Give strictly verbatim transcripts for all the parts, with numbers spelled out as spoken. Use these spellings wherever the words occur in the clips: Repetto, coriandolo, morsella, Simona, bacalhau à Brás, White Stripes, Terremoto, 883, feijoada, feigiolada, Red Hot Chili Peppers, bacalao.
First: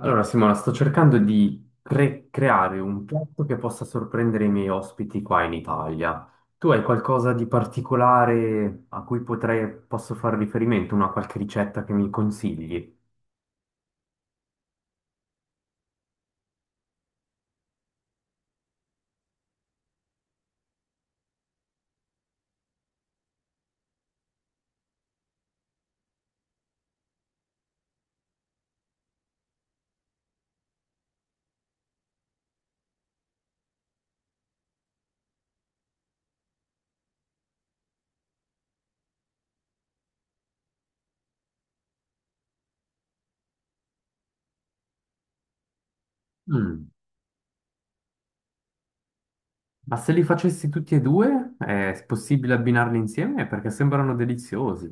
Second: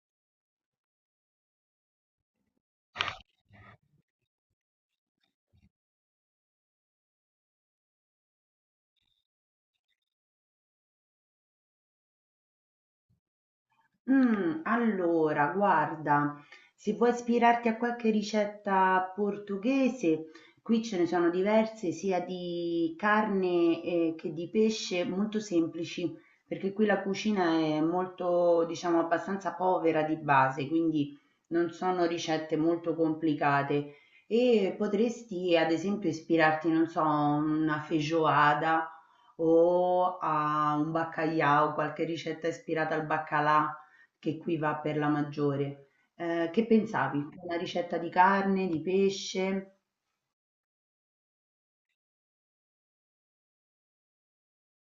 Allora, Simona, sto cercando di cre- creare un piatto che possa sorprendere i miei ospiti qua in Italia. Tu hai qualcosa di particolare a cui potrei, posso fare riferimento, una qualche ricetta che mi consigli? Mh, allora guarda, se vuoi ispirarti a qualche ricetta portoghese, qui ce ne sono diverse sia di carne, ehm, che di pesce, molto semplici, perché qui la cucina è molto diciamo abbastanza povera di base, quindi non sono ricette molto complicate. E potresti ad esempio ispirarti, non so, a una feijoada o a un baccalà, qualche ricetta ispirata al baccalà. Che qui va per la maggiore. Ehm, che Mm. pensavi? Una ricetta di carne, di pesce? Ma se li facessi tutti e due, è possibile abbinarli insieme? Perché sembrano deliziosi.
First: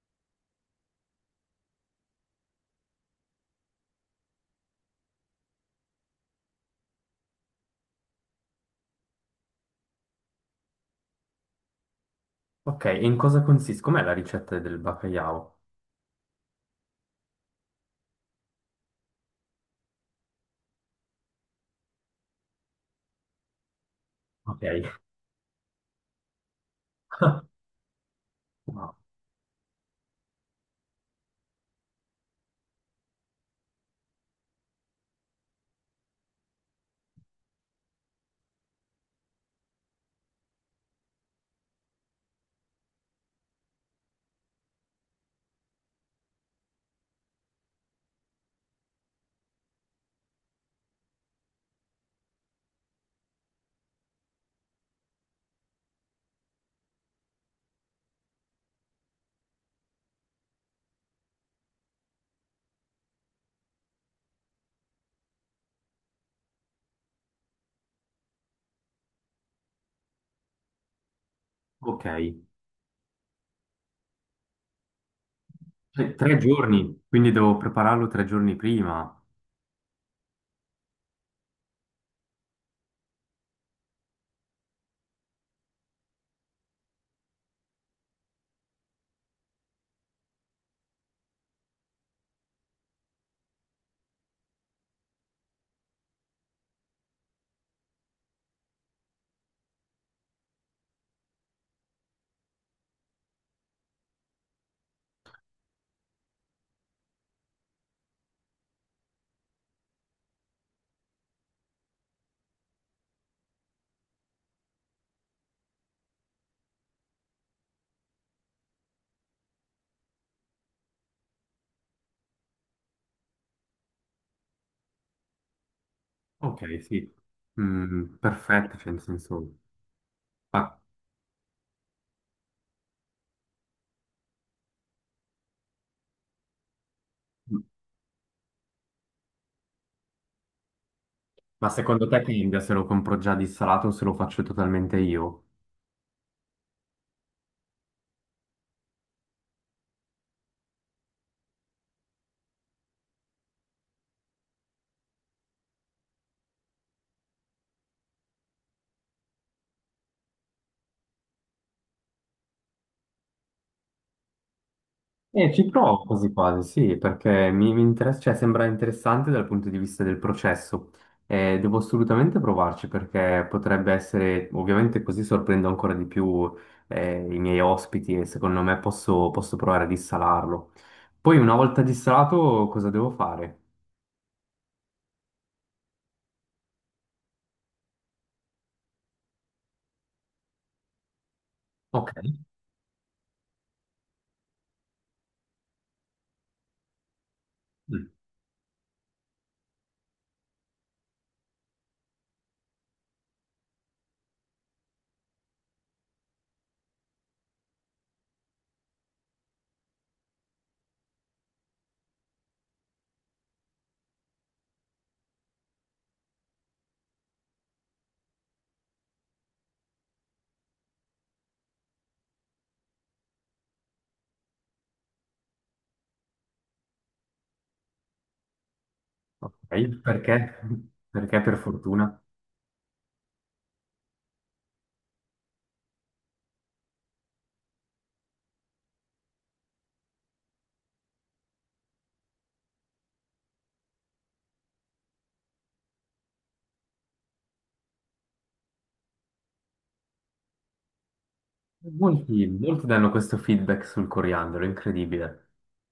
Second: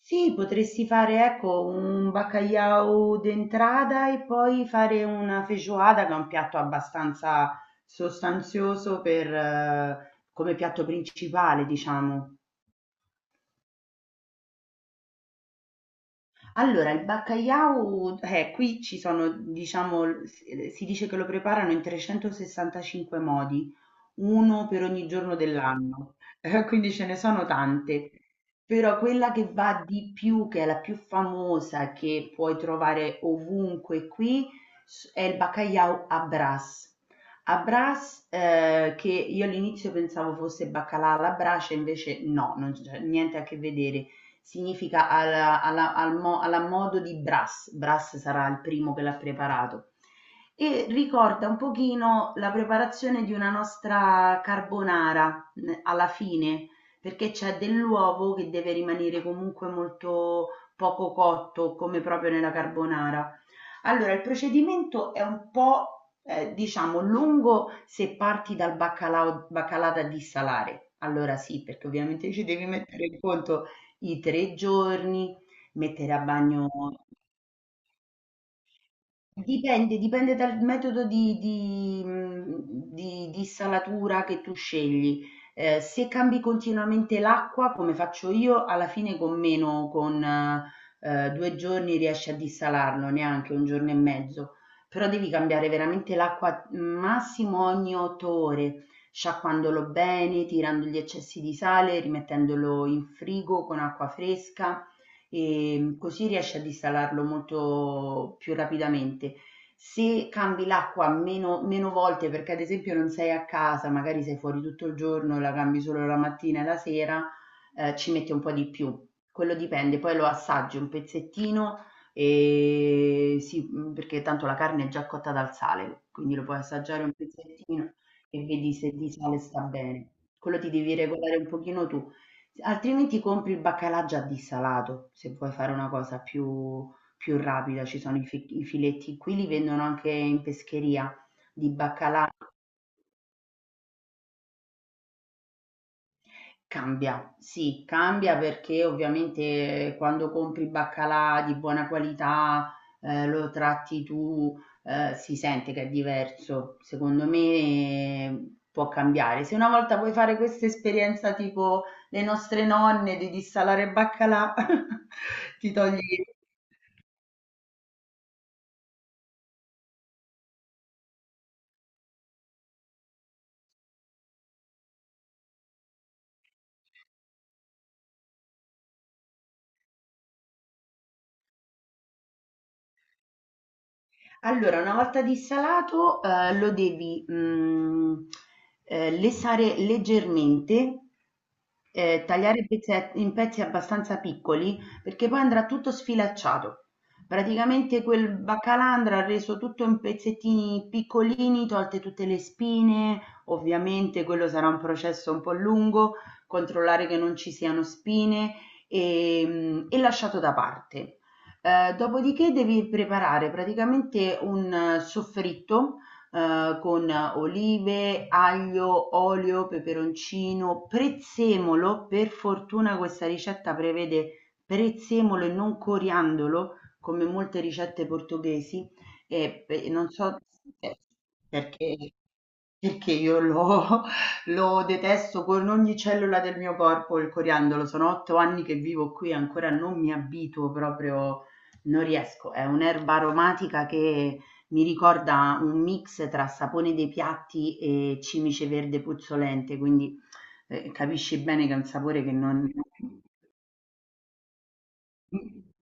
Sì, potresti fare, ecco, un bacalhau d'entrada e poi fare una feijoada, che è un piatto abbastanza sostanzioso per eh, come piatto principale, diciamo. Ok, e in cosa consiste? Com'è la ricetta del bacalao? Allora, il bacalhau, eh, qui ci sono, diciamo, l s ehm, si dice che lo preparano in trecentosessantacinque modi, Ok. uno per ogni giorno dell'anno, quindi ce ne sono tante, Wow. però quella che va di più, che è la più famosa, che puoi trovare ovunque qui, s- è il bacalhau a Brás. A Brás, eh, che io all'inizio pensavo fosse baccalà alla brace, invece no, non c'è niente a che vedere. Significa alla, alla- al mo- alla modo di Brás. Brás sarà il primo che l'ha preparato. E ricorda un pochino la preparazione di una nostra carbonara n- alla fine, perché c'è dell'uovo che deve rimanere comunque molto poco cotto, come proprio nella carbonara. Allora, il procedimento è un po', eh, diciamo, lungo se parti dal baccalà, baccalà da dissalare. Allora sì, perché Ok. ovviamente ci devi mettere in conto i tre giorni, mettere Tre a tre bagno. giorni, quindi devo prepararlo tre giorni prima. Dipende, dipende dal metodo di, di, mh, di- di salatura che tu scegli. Eh, se cambi continuamente l'acqua, come faccio io, alla fine con meno, con eh, due giorni riesci a dissalarlo, neanche un giorno e mezzo. Però devi cambiare veramente l'acqua massimo ogni otto ore, sciacquandolo bene, tirando gli eccessi di sale, rimettendolo in frigo con acqua fresca, ehm, così riesci a installarlo molto più rapidamente. Se cambi l'acqua meno, meno volte, perché ad esempio non sei a casa, magari sei fuori tutto il giorno e la cambi solo la mattina e la sera, eh, ci mette un po' di più. Quello dipende, poi lo assaggi un pezzettino e sì, mh, perché tanto la carne è già cotta dal sale, quindi lo puoi Ok, assaggiare un sì. pezzettino Mm, e vedi perfetto, se cioè nel di sale senso, sta bene. Quello ti ma, devi regolare un pochino tu. Altrimenti compri il baccalà già dissalato, se vuoi fare una cosa più, più rapida, ci sono i, fi- i filetti, qui li vendono anche in pescheria ma di secondo te baccalà, cambia se lo compro già dissalato o se lo faccio totalmente io? cambia, sì, cambia perché ovviamente eh, quando compri baccalà di buona qualità, eh, lo tratti tu, eh, si sente che è diverso, secondo me, eh, può cambiare. Se una volta vuoi fare questa esperienza tipo le nostre nonne di dissalare baccalà, Eh, ci ti togli. provo quasi quasi, sì, perché mi, mi interessa, cioè, sembra interessante dal punto di vista del processo. Eh, devo assolutamente provarci perché potrebbe essere, ovviamente così sorprendo ancora di più eh, i miei ospiti e secondo me posso, posso provare a dissalarlo. Poi una volta dissalato cosa devo fare? Allora, una volta dissalato, ehm, lo devi, mhmm, ehm, lesare leggermente, Ok. ehm, tagliare pezze in pezzi abbastanza piccoli, perché poi andrà tutto sfilacciato. Praticamente quel baccalà andrà reso tutto in pezzettini piccolini, tolte tutte le spine, ovviamente quello sarà un processo un po' lungo, controllare che non ci siano spine, ehm, e lasciato da parte. Ehm, dopodiché devi preparare praticamente un eh, soffritto, ehm, con olive, aglio, olio, peperoncino, prezzemolo. Per fortuna questa ricetta prevede prezzemolo e non coriandolo, come molte ricette portoghesi, Ok, e pe non so. perché? eh, Perché per perché fortuna perché io lo lo detesto con ogni cellula del mio corpo, il coriandolo. Sono otto anni che vivo qui e ancora non mi abituo proprio, non riesco. È un'erba aromatica che mi ricorda un mix tra sapone dei piatti e cimice verde puzzolente, quindi, ehm, capisci bene che è un sapore che molti, non molti danno questo feedback sul coriandolo, incredibile.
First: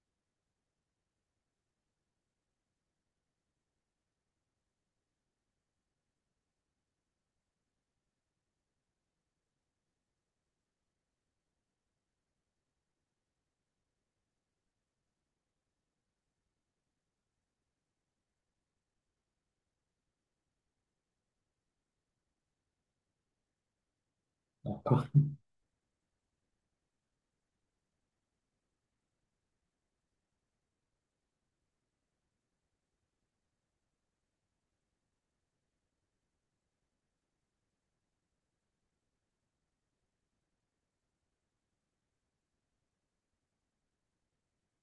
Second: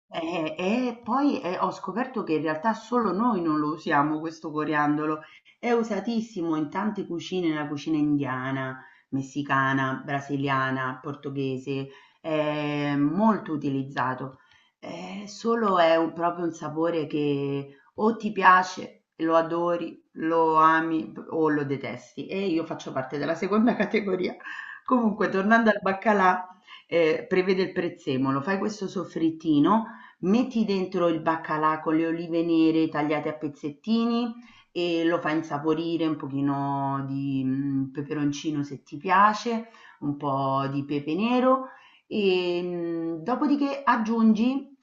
e, e poi eh, ho scoperto che in realtà solo noi non lo usiamo questo coriandolo, è usatissimo in tante cucine, nella cucina indiana, messicana, brasiliana, portoghese, è molto utilizzato. Eh, solo è un- proprio un sapore che o ti piace, lo adori, lo ami o lo detesti. E io faccio parte della seconda categoria. Ecco. Comunque, tornando al baccalà, eh, prevede il prezzemolo, fai questo soffrittino, metti dentro il baccalà con le olive nere tagliate a pezzettini e lo fai insaporire un pochino di mm, peperoncino se ti piace, un po' di pepe nero e mm, dopodiché aggiungi,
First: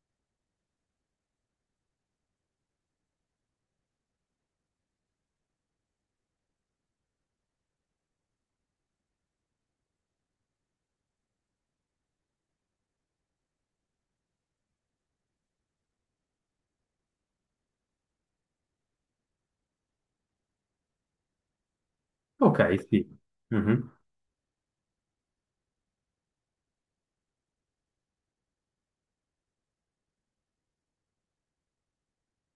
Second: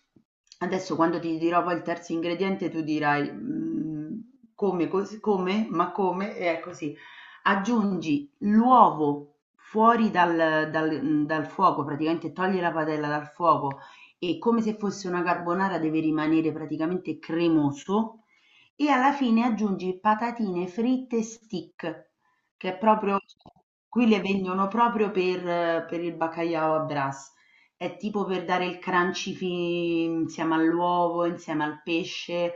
adesso quando ti dirò poi il terzo ingrediente tu dirai mm, come, cos- come, ma come, e è così aggiungi l'uovo fuori dal dal dal fuoco, praticamente toglie la padella dal fuoco e come se fosse una carbonara deve rimanere praticamente cremoso e alla fine aggiungi patatine fritte stick, Ok, che è sì. proprio, Mhm. qui le vendono proprio per per il baccalà à brace. È tipo per dare il crunchy fi insieme all'uovo, insieme al pesce,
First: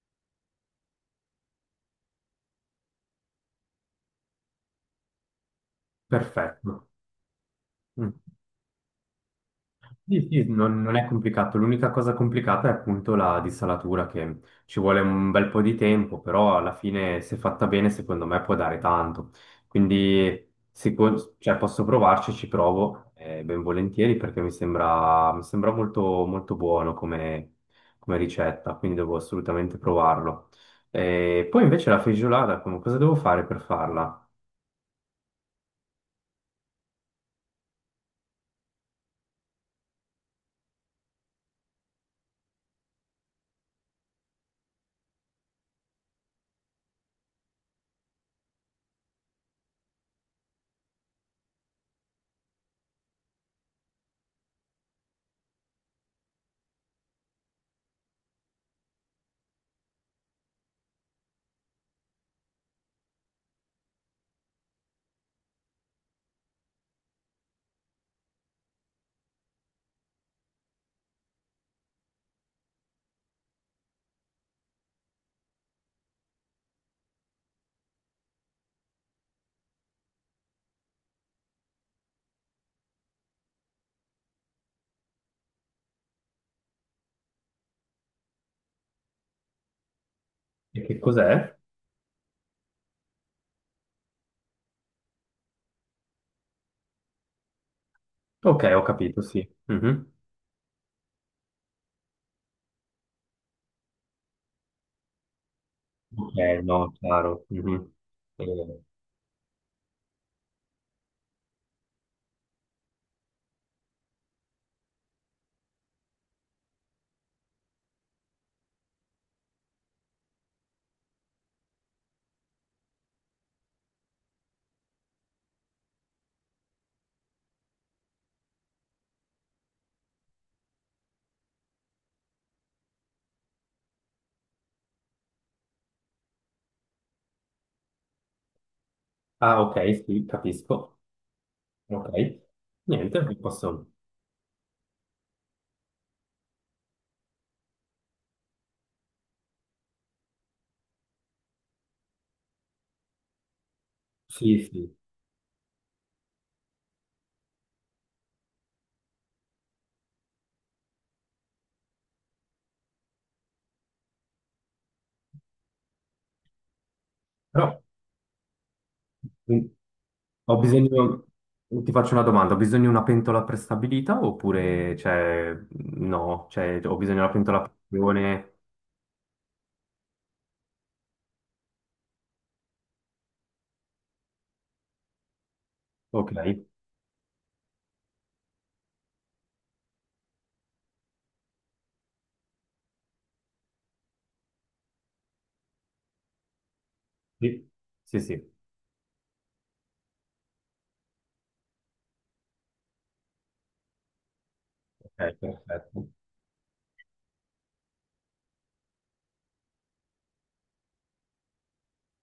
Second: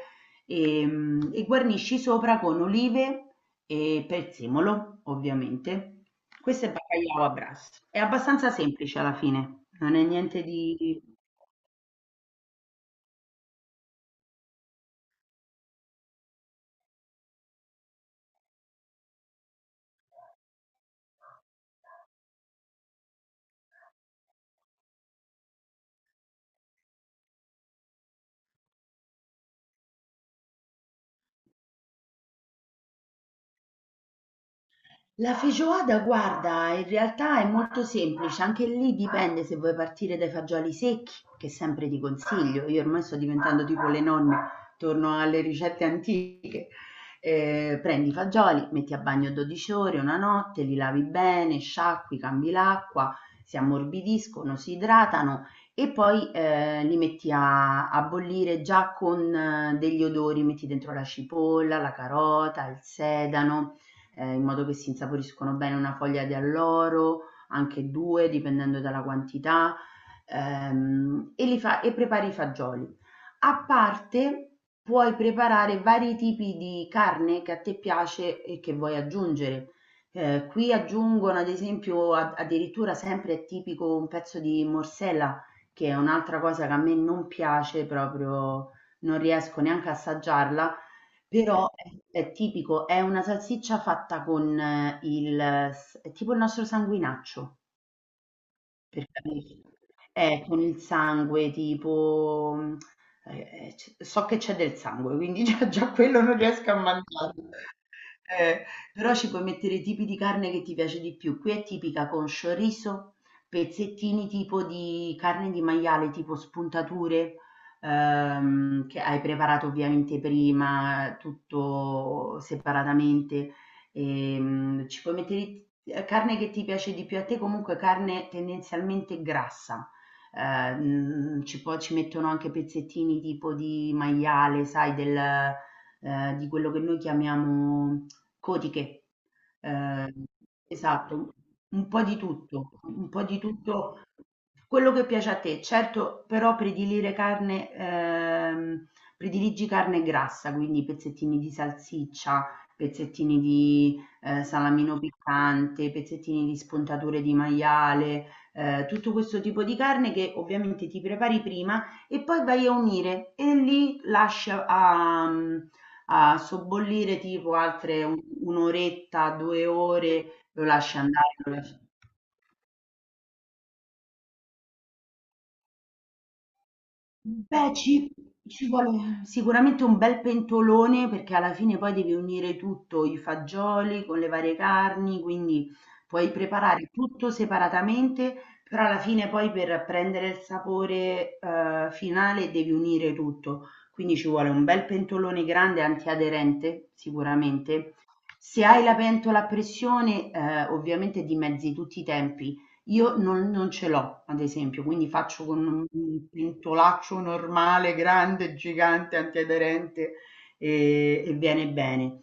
ehm, e guarnisci sopra con olive e prezzemolo, ovviamente. Questo è Perfetto. bacalhau à Brás. È Mm. abbastanza semplice alla fine, non è Sì, niente sì, non, non di. è complicato. L'unica cosa complicata è appunto la dissalatura, che ci vuole un bel po' di tempo, però alla fine, se fatta bene, secondo me può dare tanto. Quindi, sicu- cioè, posso provarci, ci provo, eh, ben volentieri, perché mi sembra, mi sembra molto, molto buono come, come ricetta, quindi devo assolutamente provarlo. E poi invece la feigiolada, come- cosa devo fare per farla? La feijoada guarda, in realtà è molto semplice, anche lì dipende se vuoi partire dai fagioli secchi, che sempre ti consiglio. Io ormai sto diventando tipo le nonne, torno alle ricette antiche. Eh, prendi i fagioli, metti a bagno dodici ore, una notte, li lavi bene, sciacqui, cambi l'acqua, si ammorbidiscono, si idratano e poi eh, li metti a, a bollire già con eh, degli odori, metti dentro la cipolla, la carota, il sedano, eh, in modo che si insaporiscono bene, una foglia di alloro, anche due, dipendendo dalla quantità, ehm, e, li fa- e prepari i fagioli. A parte puoi preparare vari tipi di carne che a te piace e che vuoi aggiungere. Eh, qui aggiungono ad esempio a- addirittura sempre è tipico un pezzo di morsella, che è un'altra cosa che a me non piace proprio, non riesco neanche a assaggiarla, E che cos'è? però è, è tipico, è una salsiccia fatta con eh, il, s- è tipo il nostro sanguinaccio. Ok, ho Per capito, sì. capirci. Mhm. Eh, con il sangue tipo, mhmm, ehm, c so che c'è del sangue, quindi già già quello Ok, non riesco a no, chiaro. mangiarlo. Mhm. Eh, Eh, Però ci puoi mettere i tipi di carne che ti piace di più. Qui è tipica con chorizo, pezzettini tipo di carne di maiale, tipo spuntature, ehm, che hai preparato ovviamente prima, tutto separatamente. Ehm, ci puoi mettere ehm, carne che ti piace di più a te, comunque carne tendenzialmente grassa. Ehm, ci può ci mettono anche pezzettini tipo di maiale, sai, del, eh, di quello che noi chiamiamo cotiche. ah, ok, sì, Ehm, capisco. esatto, un po' di Ok, tutto, un po' niente, vi di posso. tutto quello che piace a te. Certo, però predilire carne, ehm, prediligi carne grassa, quindi pezzettini di salsiccia, pezzettini di, ehm, Sì, sì. salamino piccante, pezzettini di spuntature di maiale, ehm, tutto questo tipo di carne che ovviamente ti prepari prima e poi vai a unire e lì lasci a mhmm, a sobbollire tipo Però altre u un' oretta, mm, due ore, ho lo lasci bisogno. andare, lo lasci. Ti faccio una domanda: ho bisogno di una pentola prestabilita oppure cioè, no? Cioè, ho bisogno di una pentola a Beh, ci, pressione. ci vuole sicuramente un bel pentolone perché alla fine poi devi unire tutto, i fagioli con le varie carni, quindi puoi Ok, preparare tutto separatamente, però alla fine poi per prendere il sapore eh, finale devi unire tutto. Quindi ci vuole un bel pentolone grande antiaderente, sì, sicuramente. sì, sì. Se hai la pentola a pressione, eh, ovviamente dimezzi tutti i tempi. Io non non ce l'ho, ad esempio, quindi Ok, faccio con un perfetto. un pentolaccio normale, grande, gigante, antiaderente, ehm, e viene bene.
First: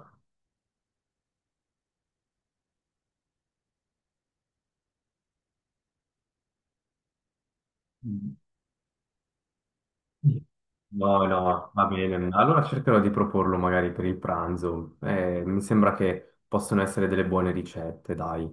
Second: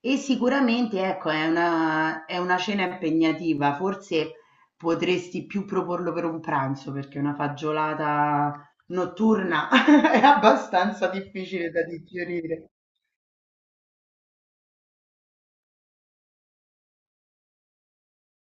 E sicuramente, ecco, è una è una cena impegnativa, forse potresti più proporlo per un pranzo, perché una fagiolata notturna è abbastanza No, difficile no, da va bene. Allora digerire. cercherò di proporlo magari per il pranzo. Eh, mi sembra che possono essere delle buone ricette, dai.